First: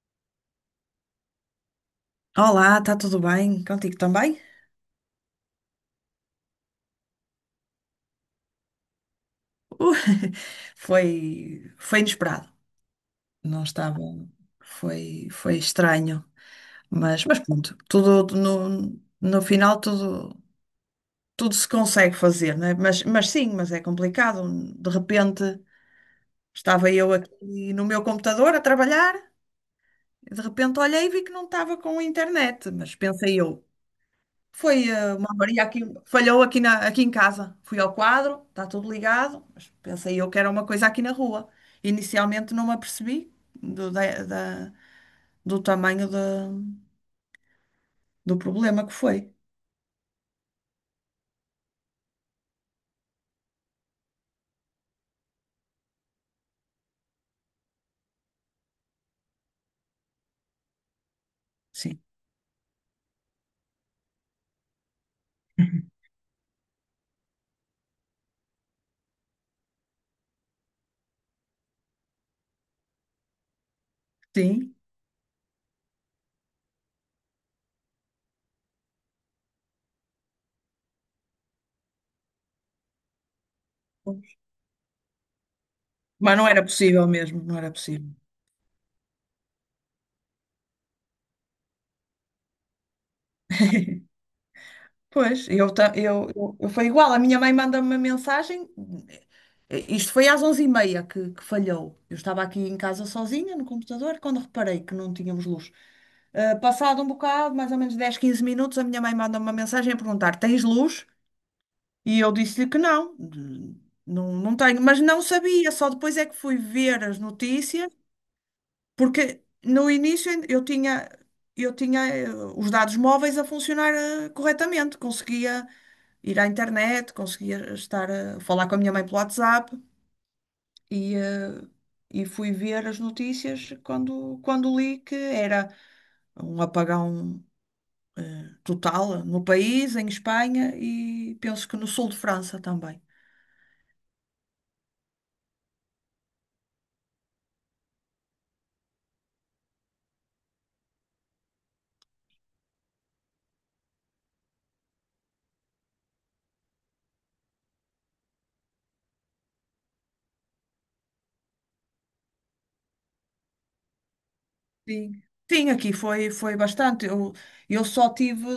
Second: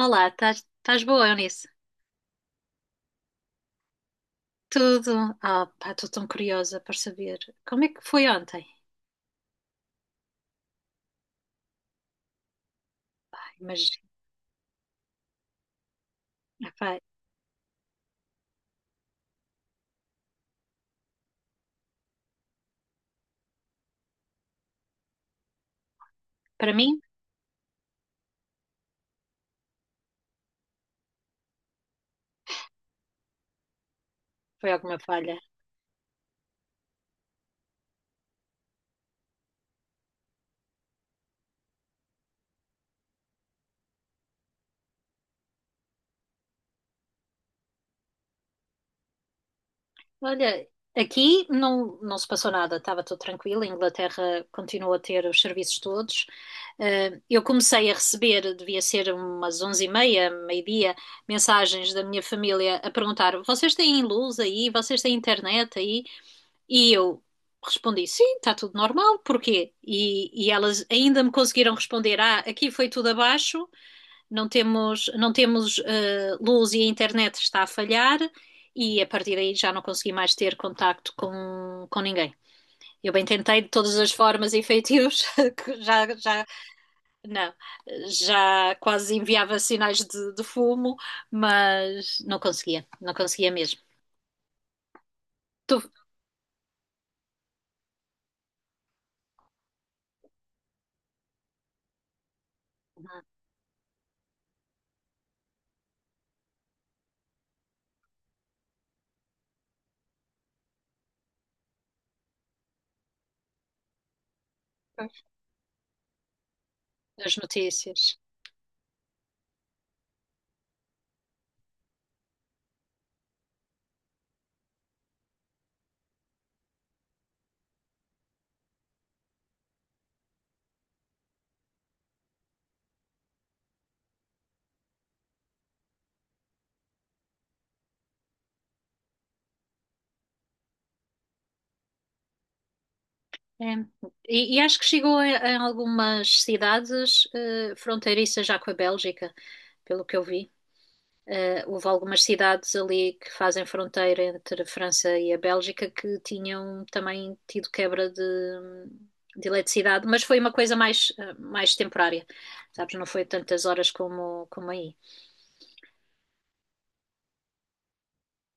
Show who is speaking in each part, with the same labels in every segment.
Speaker 1: Olá, estás boa, Eunice?
Speaker 2: Olá, está tudo bem? Contigo também?
Speaker 1: Tudo? Estou tão curiosa para saber como é que foi ontem.
Speaker 2: Uh, foi inesperado.
Speaker 1: Ai,
Speaker 2: Não
Speaker 1: mas,
Speaker 2: estava. Foi estranho.
Speaker 1: epá,
Speaker 2: Mas pronto, tudo no final tudo, tudo se consegue fazer, não é? Mas sim, mas é complicado. De repente
Speaker 1: para
Speaker 2: estava
Speaker 1: mim,
Speaker 2: eu aqui no meu computador a trabalhar, e de repente olhei e vi que não estava com internet. Mas pensei eu,
Speaker 1: foi
Speaker 2: foi
Speaker 1: alguma
Speaker 2: uma
Speaker 1: falha.
Speaker 2: avaria aqui, falhou aqui em casa. Fui ao quadro, está tudo ligado, mas pensei eu que era uma coisa aqui na rua. Inicialmente não me apercebi do tamanho do problema que foi.
Speaker 1: Olha, aqui não se passou nada, estava tudo tranquilo. A Inglaterra continua a ter os serviços todos. Eu comecei a receber, devia ser umas onze e meia, meio-dia, mensagens
Speaker 2: Sim.
Speaker 1: da minha família a perguntar: vocês têm luz aí? Vocês têm internet aí? E eu respondi: sim, está tudo normal, porquê? E elas ainda me conseguiram responder: ah, aqui foi tudo abaixo, não
Speaker 2: Sim.
Speaker 1: temos, não temos eh, luz e a internet está a falhar, e a partir daí já não consegui mais ter contacto com ninguém. Eu bem tentei de todas as formas e feitios, que já,
Speaker 2: Mas
Speaker 1: já,
Speaker 2: não era possível mesmo,
Speaker 1: não,
Speaker 2: não era possível.
Speaker 1: já quase enviava sinais de fumo, mas não conseguia mesmo.
Speaker 2: Pois, eu,
Speaker 1: Tu,
Speaker 2: ta- eu foi igual. A minha mãe manda-me uma mensagem. Isto foi às onze e meia que falhou. Eu estava aqui em casa sozinha no computador quando reparei que não tínhamos luz. Passado um bocado, mais ou menos 10 15 minutos, a minha mãe manda-me uma mensagem a perguntar: tens luz? E eu disse-lhe que não, não tenho, mas não sabia, só depois é que fui ver as
Speaker 1: as
Speaker 2: notícias
Speaker 1: notícias.
Speaker 2: porque no início ainda eu tinha os dados móveis a funcionar corretamente, conseguia ir à internet, conseguia estar a falar com a minha mãe pelo WhatsApp e, e fui ver as notícias quando li que era um apagão total no país, em Espanha e penso que no sul de França também.
Speaker 1: É. E acho que chegou em algumas cidades fronteiriças já com a Bélgica, pelo que eu vi. Houve algumas cidades ali que fazem fronteira entre a França e a Bélgica que tinham também tido quebra de eletricidade, mas foi uma coisa mais, mais temporária, sabes? Não foi tantas horas como aí.
Speaker 2: Sim. Sim, aqui foi, foi bastante. Eu só tive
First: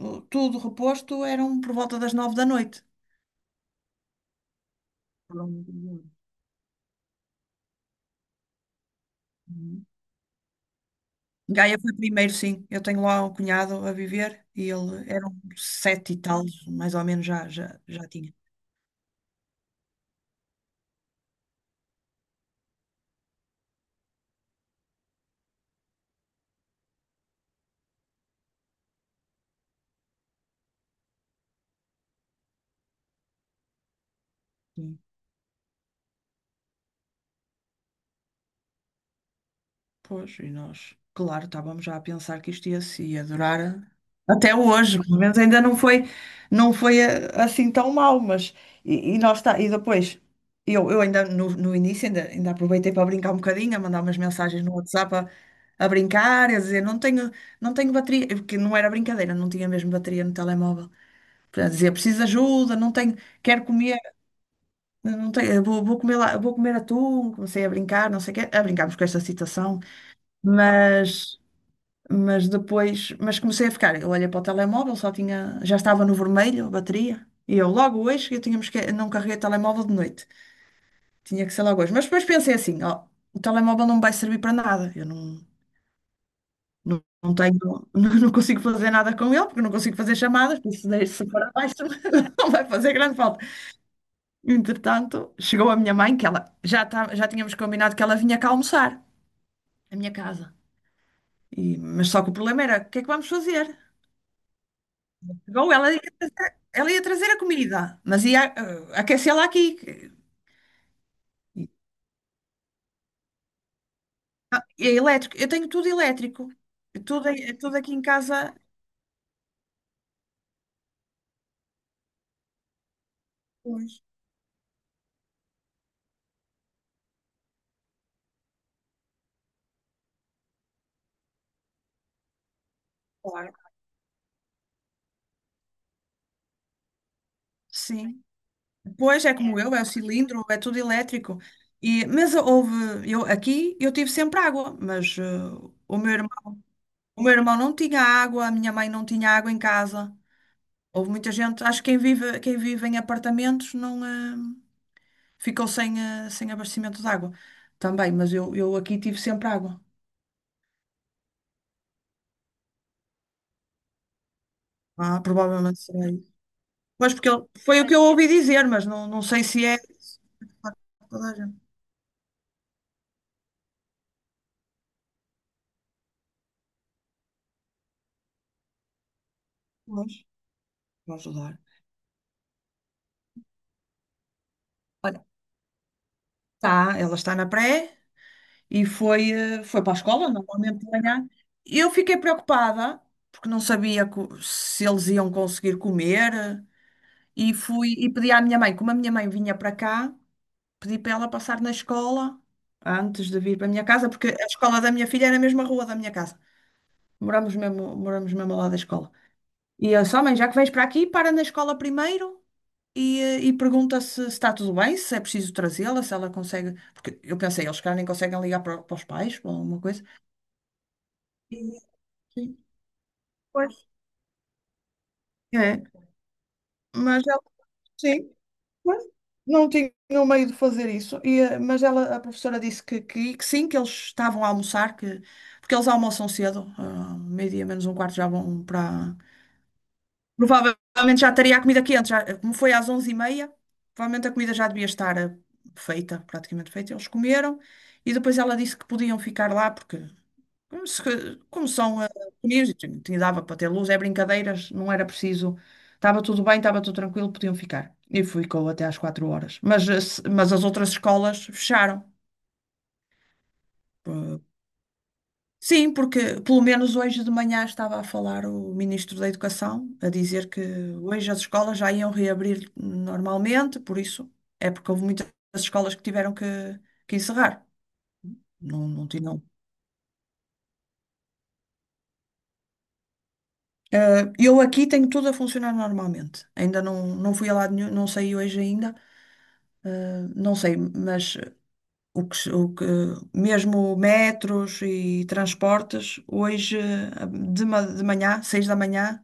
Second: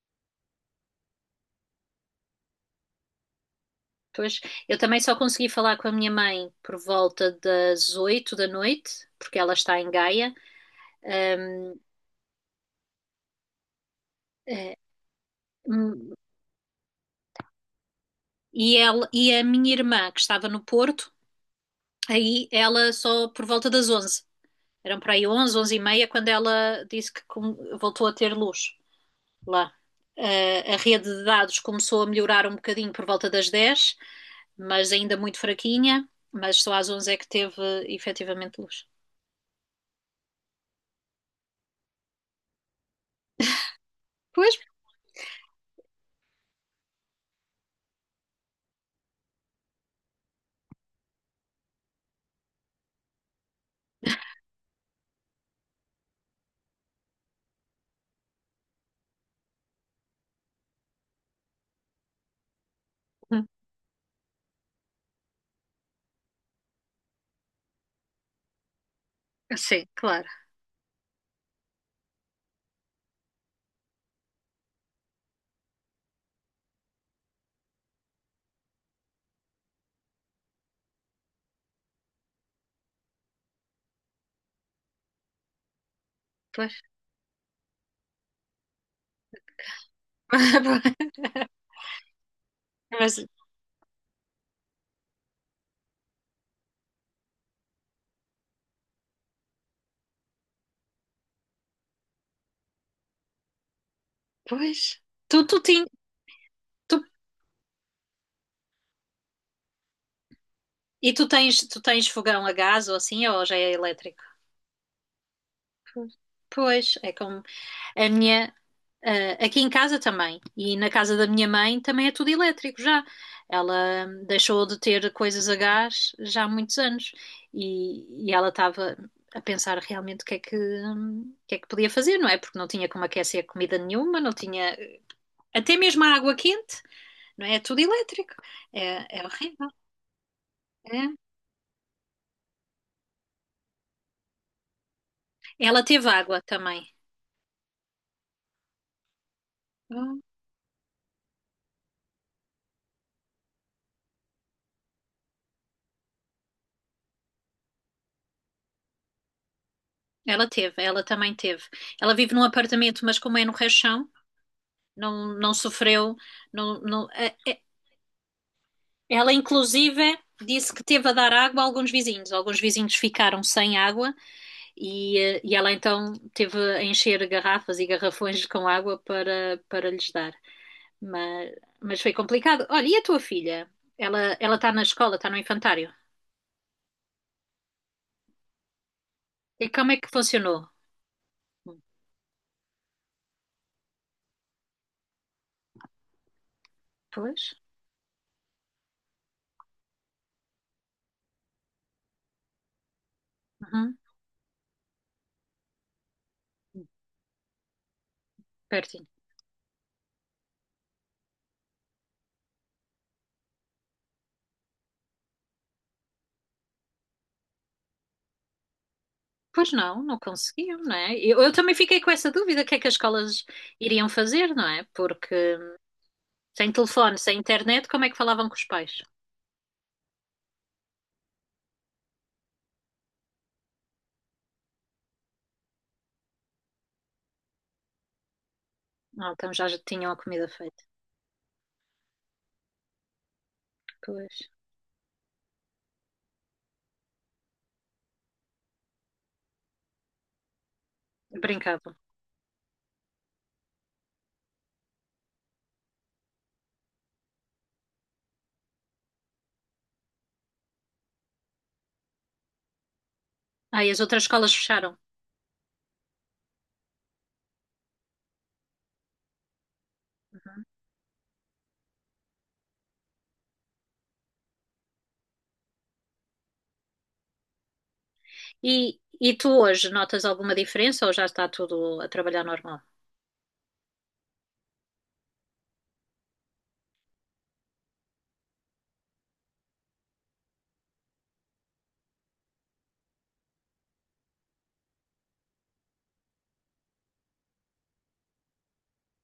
Speaker 2: tudo reposto, eram por volta das nove da noite.
Speaker 1: Pois, eu também só
Speaker 2: Por
Speaker 1: consegui falar com a minha
Speaker 2: um-
Speaker 1: mãe por volta das 8 da noite, porque ela está
Speaker 2: Uhum.
Speaker 1: em Gaia. Ahm,
Speaker 2: Gaia foi primeiro, sim. Eu tenho lá um cunhado a viver e
Speaker 1: eh,
Speaker 2: ele era um
Speaker 1: hum,
Speaker 2: sete e tal, mais ou menos já, já, já tinha.
Speaker 1: E, ela, e a minha irmã, que estava no Porto, aí ela só por volta das onze. Eram por aí onze, e meia, quando ela disse que voltou a ter luz lá. A rede de dados começou a melhorar um bocadinho por volta das dez, mas
Speaker 2: Sim.
Speaker 1: ainda muito fraquinha. Mas só às 11 é que teve efetivamente luz.
Speaker 2: Pois, e nós, claro, estávamos já a pensar que isto ia, se- ia durar
Speaker 1: Pois,
Speaker 2: até hoje, pelo menos ainda não foi, não foi assim tão mal. Mas e nós está, e depois eu ainda no início ainda, ainda aproveitei para brincar um bocadinho, a mandar umas mensagens no WhatsApp a brincar, a dizer não tenho, não tenho bateria, porque não era brincadeira, não tinha mesmo bateria no telemóvel. Para dizer, preciso de ajuda, não tenho,
Speaker 1: hum,
Speaker 2: quero comer, não tenho, vou, vou comer lá, vou comer atum, comecei a brincar, não sei o quê, a brincarmos com esta situação.
Speaker 1: sim, claro.
Speaker 2: Mas mas comecei a ficar. Eu olhei para o telemóvel, só tinha, já estava no vermelho a bateria. E eu logo hoje, eu tinha, não carreguei o telemóvel de noite. Tinha que ser logo hoje. Mas depois pensei assim, ó, o telemóvel não me vai servir para nada. Eu não,
Speaker 1: Pois.
Speaker 2: não, não tenho, não consigo fazer nada com ele, porque não consigo fazer chamadas, por isso se for abaixo, não vai fazer grande
Speaker 1: Mas,
Speaker 2: falta. Entretanto, chegou a minha mãe, que ela já, tá, já tínhamos combinado que ela vinha cá almoçar, à minha casa. Mas só que o problema era, o que é que vamos fazer?
Speaker 1: pois. Tu, tu,
Speaker 2: Bom,
Speaker 1: tin-
Speaker 2: ela
Speaker 1: tu,
Speaker 2: ia trazer a comida, mas ia aquecê-la aqui.
Speaker 1: e tu tens fogão a gás ou assim, ou já é elétrico?
Speaker 2: É elétrico. Eu tenho tudo
Speaker 1: Pois,
Speaker 2: elétrico.
Speaker 1: pois,
Speaker 2: É
Speaker 1: é
Speaker 2: tudo,
Speaker 1: com.
Speaker 2: é tudo aqui em
Speaker 1: A minha,
Speaker 2: casa.
Speaker 1: ah, aqui em casa também, e na casa da minha mãe também é tudo elétrico já.
Speaker 2: Pois,
Speaker 1: Ela deixou de ter coisas a gás já há muitos anos e ela estava a pensar realmente o que é que, o que é que podia fazer, não é? Porque não tinha como aquecer
Speaker 2: claro.
Speaker 1: comida nenhuma, não tinha até mesmo a água quente, não é? É tudo
Speaker 2: Sim.
Speaker 1: elétrico. É, é
Speaker 2: Pois é como
Speaker 1: horrível.
Speaker 2: eu, é o cilindro, é tudo
Speaker 1: É.
Speaker 2: elétrico. E, mas houve, eu, aqui eu tive sempre água, mas
Speaker 1: Ela
Speaker 2: o
Speaker 1: teve
Speaker 2: meu irmão,
Speaker 1: água também.
Speaker 2: o meu irmão não tinha água, a minha mãe não tinha água em casa. Houve muita gente, acho que quem vive em apartamentos não. Ficou sem, sem abastecimento de água também, mas eu aqui tive sempre água.
Speaker 1: Ela teve, ela também teve. Ela vive num apartamento, mas como é no rechão,
Speaker 2: Ah,
Speaker 1: não
Speaker 2: provavelmente será
Speaker 1: sofreu.
Speaker 2: isso.
Speaker 1: Não, não,
Speaker 2: Pois, porque
Speaker 1: eh, eh,
Speaker 2: foi o que eu ouvi dizer, mas não, não
Speaker 1: ela,
Speaker 2: sei se é
Speaker 1: inclusive, disse que teve a
Speaker 2: toda
Speaker 1: dar
Speaker 2: a
Speaker 1: água a
Speaker 2: gente.
Speaker 1: alguns vizinhos. Alguns vizinhos ficaram sem água e ela então teve a encher garrafas e garrafões com água para lhes
Speaker 2: Pois,
Speaker 1: dar.
Speaker 2: vou
Speaker 1: Mas,
Speaker 2: ajudar.
Speaker 1: mas foi complicado. Olha, e a tua filha? Ela está na escola,
Speaker 2: Olha,
Speaker 1: está no infantário.
Speaker 2: tá, ela está na pré e foi,
Speaker 1: E
Speaker 2: foi
Speaker 1: como
Speaker 2: para
Speaker 1: é
Speaker 2: a
Speaker 1: que
Speaker 2: escola,
Speaker 1: funcionou?
Speaker 2: normalmente de manhã.
Speaker 1: Hum,
Speaker 2: Eu fiquei preocupada, porque não sabia se eles iam conseguir comer,
Speaker 1: Pois,
Speaker 2: e fui e pedi à minha mãe, como a minha mãe vinha para cá. Pedi para ela passar na escola antes de vir para a minha
Speaker 1: uhum,
Speaker 2: casa, porque a escola da minha filha era na mesma rua da minha casa. Moramos mesmo ao lado da
Speaker 1: pertinho.
Speaker 2: escola. E eu só, mãe, já que vens para aqui, para na escola primeiro e, e pergunta se está tudo bem, se é preciso trazê-la, se ela consegue. Porque eu pensei, eles cá nem conseguem ligar para os pais ou
Speaker 1: Pois
Speaker 2: alguma
Speaker 1: não,
Speaker 2: coisa.
Speaker 1: não conseguiam, não é? Eu também
Speaker 2: E-
Speaker 1: fiquei com essa
Speaker 2: Sim.
Speaker 1: dúvida, o que é que as escolas
Speaker 2: Pois.
Speaker 1: iriam fazer, não é? Porque
Speaker 2: É,
Speaker 1: sem telefone,
Speaker 2: mas
Speaker 1: sem
Speaker 2: ela,
Speaker 1: internet, como é que
Speaker 2: sim.
Speaker 1: falavam com os pais?
Speaker 2: Pois, não tinha meio de fazer isso, e, mas ela, a professora disse que sim, que eles estavam a almoçar, que, porque eles almoçam cedo, ah, meio-dia menos um quarto já vão para.
Speaker 1: Ah, então já tinham a comida feita.
Speaker 2: Provavelmente já estaria a comida quente, já, como foi às onze e meia provavelmente a
Speaker 1: Pois.
Speaker 2: comida já devia estar feita, praticamente feita. Eles comeram e depois ela disse que podiam ficar lá, porque como, se, como
Speaker 1: Brincavam.
Speaker 2: são pequeninos, e dava para ter luz, é brincadeiras, não era preciso. Estava tudo bem, estava tudo tranquilo, podiam ficar. E ficou até às quatro horas. Mas, mas as outras escolas fecharam.
Speaker 1: Ah, e as outras
Speaker 2: Eh,
Speaker 1: escolas fecharam.
Speaker 2: Sim, porque pelo menos hoje de manhã estava a falar o Ministro da Educação, a dizer que
Speaker 1: Uhum.
Speaker 2: hoje as escolas já iam reabrir normalmente, por isso é porque houve muitas escolas que tiveram que encerrar. Não,
Speaker 1: E,
Speaker 2: não
Speaker 1: e
Speaker 2: tinham.
Speaker 1: tu hoje notas alguma diferença ou já está tudo a trabalhar normal?
Speaker 2: Ah, eu aqui tenho tudo a funcionar normalmente. Ainda não, não fui a lado nenhum, não sei hoje ainda. Ah, não sei, mas ah, o que, se- o que- mesmo metros e transportes, hoje ah, de manhã, seis da manhã,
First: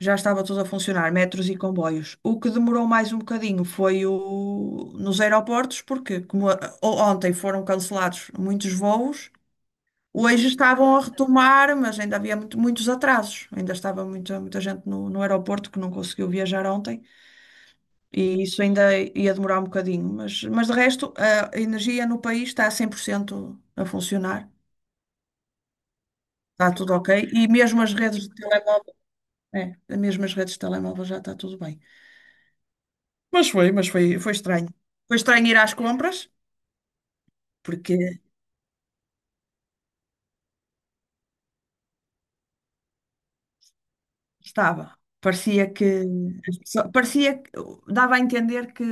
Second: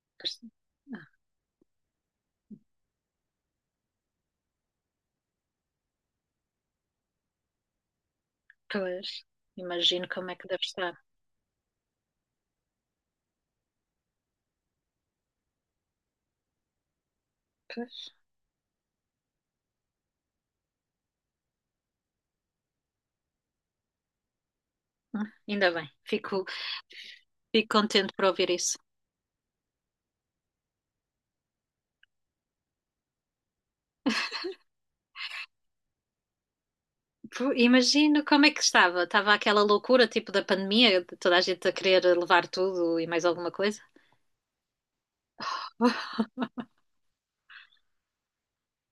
Speaker 2: já estava tudo a
Speaker 1: Ah,
Speaker 2: funcionar, metros e comboios. O que demorou mais um bocadinho foi nos aeroportos, porque como ontem foram cancelados muitos
Speaker 1: pois.
Speaker 2: voos.
Speaker 1: Imagino como é que
Speaker 2: Hoje
Speaker 1: deve estar.
Speaker 2: estavam a retomar, mas ainda havia muitos atrasos. Ainda estava muita, muita gente no aeroporto que não conseguiu viajar ontem
Speaker 1: Pois.
Speaker 2: e isso ainda ia demorar um bocadinho. Mas de resto, a energia no país está a 100% a funcionar.
Speaker 1: Ah, ainda bem, fico,
Speaker 2: Está tudo ok. E
Speaker 1: fico
Speaker 2: mesmo as
Speaker 1: contente
Speaker 2: redes
Speaker 1: por
Speaker 2: de
Speaker 1: ouvir isso.
Speaker 2: telemóvel, é, mesmo as redes de telemóvel já está tudo bem. Mas foi, foi estranho. Foi estranho ir às compras, porque
Speaker 1: Imagino como é que estava. Estava aquela loucura tipo da pandemia, de toda a gente a querer levar tudo e mais alguma coisa.
Speaker 2: estava. Parecia que, parecia que dava a entender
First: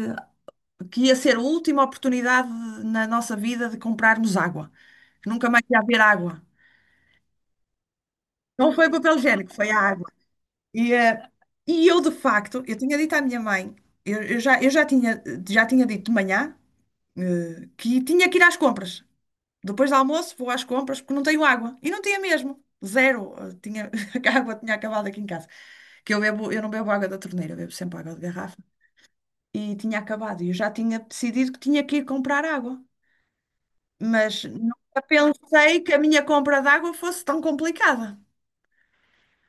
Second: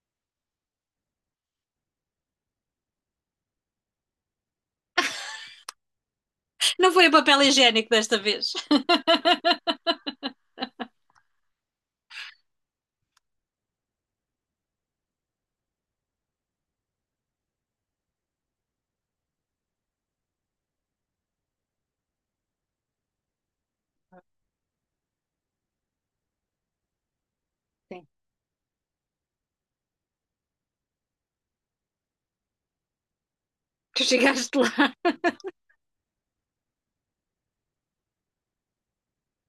Speaker 2: que ia ser a última oportunidade na nossa vida de comprarmos água, que nunca mais ia haver água.
Speaker 1: Não foi o papel higiênico desta vez.
Speaker 2: Não foi o papel higiênico, foi a água. E, e eu, de facto, eu tinha dito à minha mãe, eu já tinha dito de manhã, que tinha que ir às compras. Depois do almoço, vou às compras porque não tenho água. E não tinha mesmo. Zero. Tinha, a água tinha acabado aqui em casa. Que eu bebo, eu não bebo água da torneira, eu bebo sempre
Speaker 1: Sim.
Speaker 2: água de garrafa. E tinha acabado. E eu já tinha decidido que tinha que ir comprar água.
Speaker 1: Tu
Speaker 2: Mas
Speaker 1: chegaste lá.
Speaker 2: nunca pensei que a minha compra de água fosse tão complicada.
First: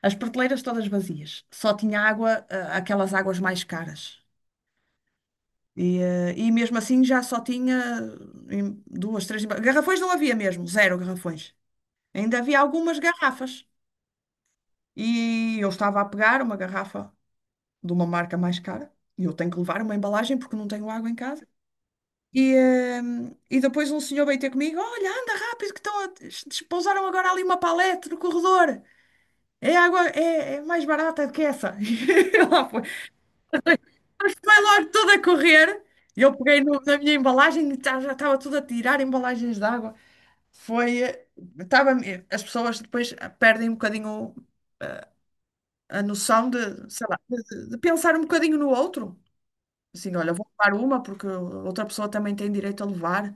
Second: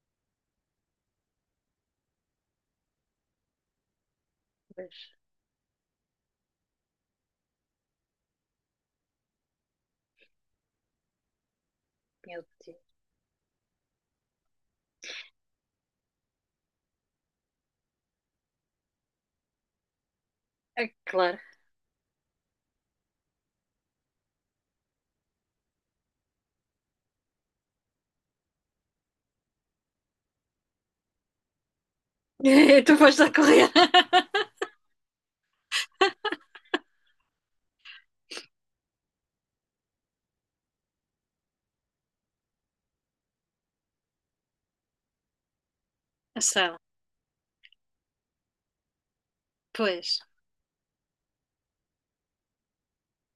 Speaker 2: As prateleiras todas vazias, só tinha água, ah, aquelas águas mais caras.
Speaker 1: Mas,
Speaker 2: E, e mesmo assim já só tinha em duas, três. Garrafões não havia mesmo, zero garrafões. Ainda
Speaker 1: meu
Speaker 2: havia
Speaker 1: Deus.
Speaker 2: algumas garrafas. E eu estava a pegar uma garrafa de uma marca mais cara. E eu tenho que levar uma embalagem porque não tenho
Speaker 1: A-
Speaker 2: água em
Speaker 1: claro.
Speaker 2: casa. E, e depois um senhor veio ter comigo: olha, anda rápido, que estão a... despousaram agora ali uma palete no corredor. É água, é, é mais barata do que essa. E lá foi.
Speaker 1: Tu foste a correr.
Speaker 2: Mas foi logo toda a correr. E eu peguei na minha embalagem e já estava tudo a tirar embalagens de água. Foi. Tava, as pessoas depois perdem um bocadinho a
Speaker 1: A
Speaker 2: noção de,
Speaker 1: Sela,
Speaker 2: sei lá, de pensar um bocadinho no outro. Assim,
Speaker 1: pois.
Speaker 2: olha, vou levar uma porque outra pessoa também tem direito a levar,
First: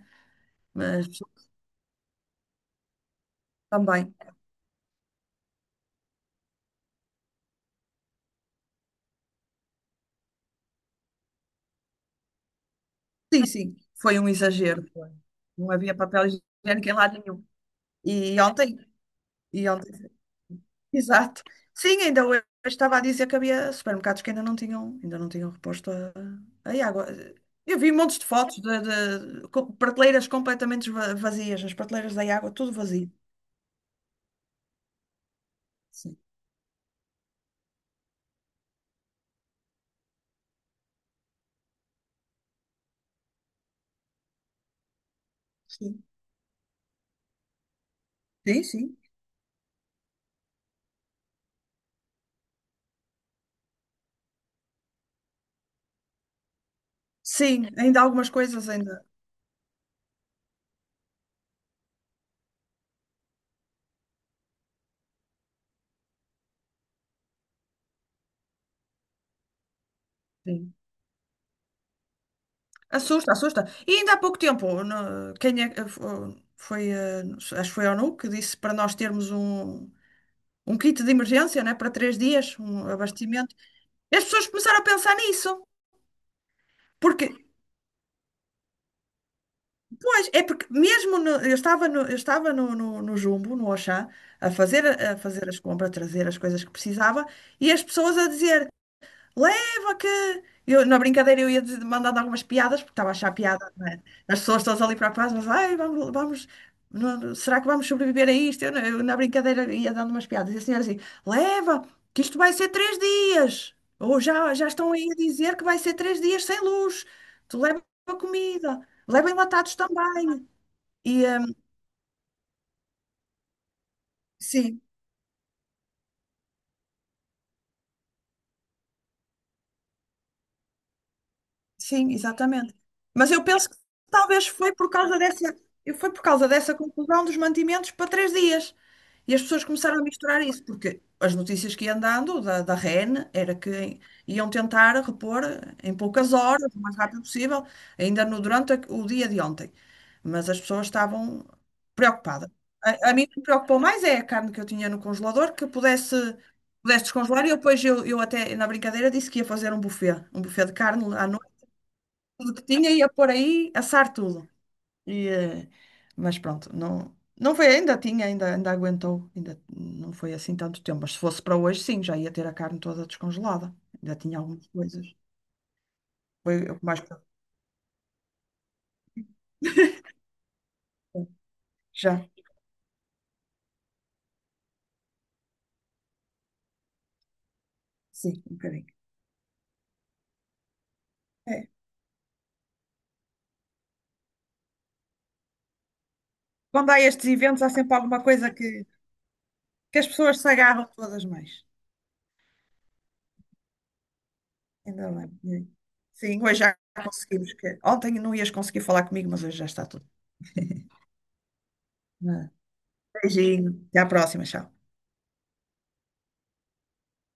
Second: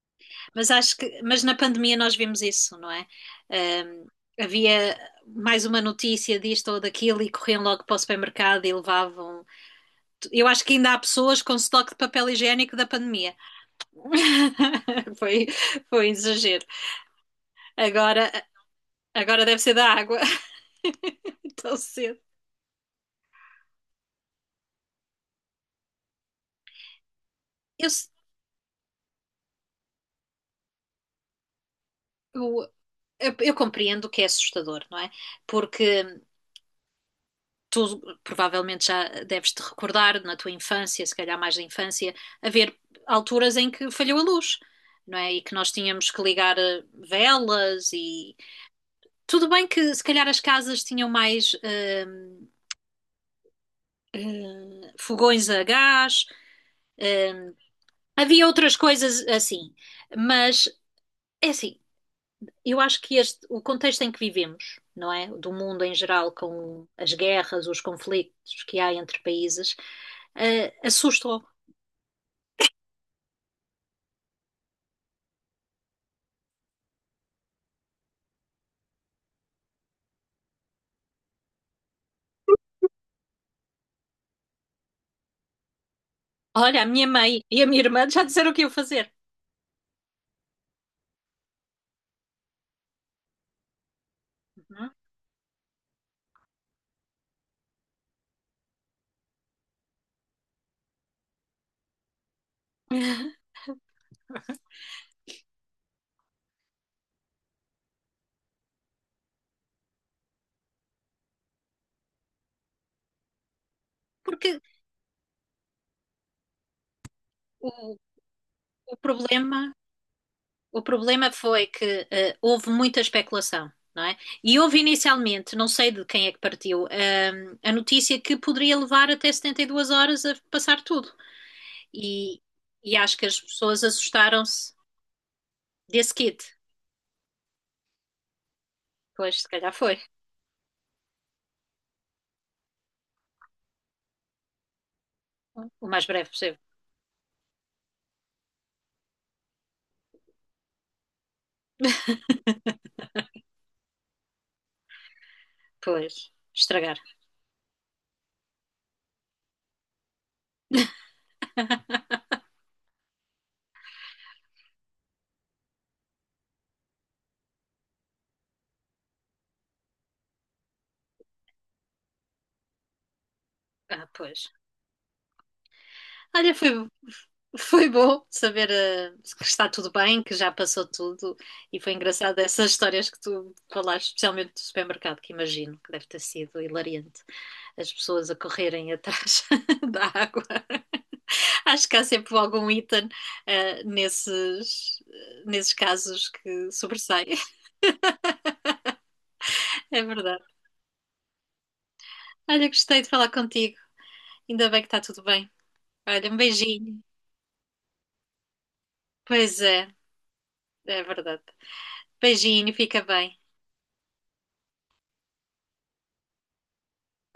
Speaker 1: Mas acho
Speaker 2: mas as
Speaker 1: que, mas
Speaker 2: pessoas
Speaker 1: na pandemia nós vimos isso, não é? Ahm,
Speaker 2: também.
Speaker 1: Havia mais uma notícia disto ou daquilo e corriam logo para o supermercado e levavam. Eu acho que ainda há pessoas com estoque de papel higiênico da pandemia.
Speaker 2: Sim, sim, foi um exagero. Foi.
Speaker 1: Foi,
Speaker 2: Não havia
Speaker 1: foi um
Speaker 2: papel
Speaker 1: exagero.
Speaker 2: higiênico em lado nenhum.
Speaker 1: Agora,
Speaker 2: E ontem,
Speaker 1: agora deve
Speaker 2: e
Speaker 1: ser da
Speaker 2: ontem
Speaker 1: água,
Speaker 2: exato.
Speaker 1: tão
Speaker 2: Sim,
Speaker 1: cedo.
Speaker 2: ainda hoje estava a dizer que havia supermercados que ainda não tinham reposto a água. Eu
Speaker 1: Eu,
Speaker 2: vi montes de fotos de, prateleiras completamente vazias, as prateleiras da água,
Speaker 1: eu
Speaker 2: tudo vazio.
Speaker 1: eu compreendo que é assustador, não é?
Speaker 2: Sim,
Speaker 1: Porque tu provavelmente já deves te recordar na tua infância, se calhar mais da infância, haver alturas em que falhou a luz, não é? E que nós
Speaker 2: sim,
Speaker 1: tínhamos que ligar velas e
Speaker 2: sim. Sim,
Speaker 1: tudo bem que se calhar as casas tinham mais fogões a gás, hum,
Speaker 2: sim, ainda algumas
Speaker 1: havia
Speaker 2: coisas
Speaker 1: outras
Speaker 2: ainda.
Speaker 1: coisas assim, mas é assim, eu acho que este, o contexto em que vivemos, não é? Do mundo em geral, com as guerras, os conflitos que há entre países,
Speaker 2: Sim.
Speaker 1: assustou.
Speaker 2: Assusta, assusta. E ainda há pouco tempo, no- quem é, eh, fo- foi, eh, acho que foi a ONU que disse para nós termos um, um kit de emergência, né, para três dias, um abastecimento. E as pessoas começaram a pensar nisso.
Speaker 1: Olha, a minha
Speaker 2: Porque
Speaker 1: mãe e a minha irmã já disseram o que iam fazer.
Speaker 2: pois, é porque mesmo eu estava no, eu estava no Jumbo, no Auchan,
Speaker 1: Uhum.
Speaker 2: a fazer as compras, a trazer as coisas que precisava, e as pessoas a dizer, leva que. Eu, na brincadeira eu ia dizer- mandando algumas piadas, porque estava a achar piada, não é? As pessoas todas ali para a paz, mas ai, vamos, vamos não- será que vamos sobreviver a isto? Eu na brincadeira ia dando umas piadas. E a senhora assim, leva, que isto vai ser três dias. Ou já,
Speaker 1: Porque
Speaker 2: já estão aí a dizer que vai ser três dias sem luz. Tu
Speaker 1: o,
Speaker 2: leva a comida,
Speaker 1: o
Speaker 2: leva
Speaker 1: problema,
Speaker 2: enlatados também.
Speaker 1: o
Speaker 2: E,
Speaker 1: problema foi que houve muita especulação, não é? E houve
Speaker 2: sim,
Speaker 1: inicialmente, não sei de quem é que partiu, a notícia que poderia levar até 72 horas a passar tudo.
Speaker 2: sim,
Speaker 1: E,
Speaker 2: exatamente.
Speaker 1: e acho que
Speaker 2: Mas
Speaker 1: as
Speaker 2: eu penso que
Speaker 1: pessoas
Speaker 2: talvez
Speaker 1: assustaram-se
Speaker 2: foi por causa dessa, foi
Speaker 1: desse
Speaker 2: por causa
Speaker 1: kit.
Speaker 2: dessa conclusão dos mantimentos para três dias. E
Speaker 1: Pois,
Speaker 2: as
Speaker 1: se
Speaker 2: pessoas
Speaker 1: calhar foi.
Speaker 2: começaram a misturar isso, porque as notícias que iam dando da REN era que iam tentar repor
Speaker 1: O
Speaker 2: em
Speaker 1: mais breve
Speaker 2: poucas
Speaker 1: possível.
Speaker 2: horas, o mais rápido possível, ainda no, durante o dia de ontem. Mas as pessoas estavam preocupadas. A mim o que me preocupou mais é a carne que eu tinha no congelador,
Speaker 1: Pois, estragar.
Speaker 2: pudesse descongelar. E eu depois eu até, na brincadeira, disse que ia fazer um buffet de carne à noite, tudo que tinha, ia pôr aí, assar tudo. E, mas pronto, não, não foi, ainda tinha, ainda, ainda aguentou, ainda não foi assim tanto tempo. Mas se fosse para hoje, sim, já ia ter a carne toda descongelada.
Speaker 1: Ah,
Speaker 2: Ainda tinha
Speaker 1: pois.
Speaker 2: algumas coisas.
Speaker 1: Olha,
Speaker 2: Foi
Speaker 1: foi,
Speaker 2: o que mais
Speaker 1: foi bom saber que está tudo bem, que já passou tudo.
Speaker 2: preocupante.
Speaker 1: E foi
Speaker 2: Já,
Speaker 1: engraçado essas histórias que tu falaste, especialmente do supermercado, que imagino que deve ter sido hilariante. As pessoas a
Speaker 2: sim, um bocadinho.
Speaker 1: correrem atrás da água.
Speaker 2: É.
Speaker 1: Acho que há sempre algum item nesses, nesses casos que
Speaker 2: Quando há
Speaker 1: sobressai.
Speaker 2: estes eventos, há sempre alguma coisa que
Speaker 1: É
Speaker 2: as pessoas
Speaker 1: verdade.
Speaker 2: se agarram todas mais.
Speaker 1: Olha, gostei de falar contigo. Ainda bem que está
Speaker 2: Ainda
Speaker 1: tudo bem.
Speaker 2: bem.
Speaker 1: Olha, um
Speaker 2: Sim, hoje já
Speaker 1: beijinho.
Speaker 2: conseguimos. Que... Ontem não ias conseguir falar comigo, mas hoje
Speaker 1: Pois
Speaker 2: já
Speaker 1: é,
Speaker 2: está tudo.
Speaker 1: é verdade.
Speaker 2: É.
Speaker 1: Beijinho, fica bem.
Speaker 2: Beijinho, até à próxima, tchau.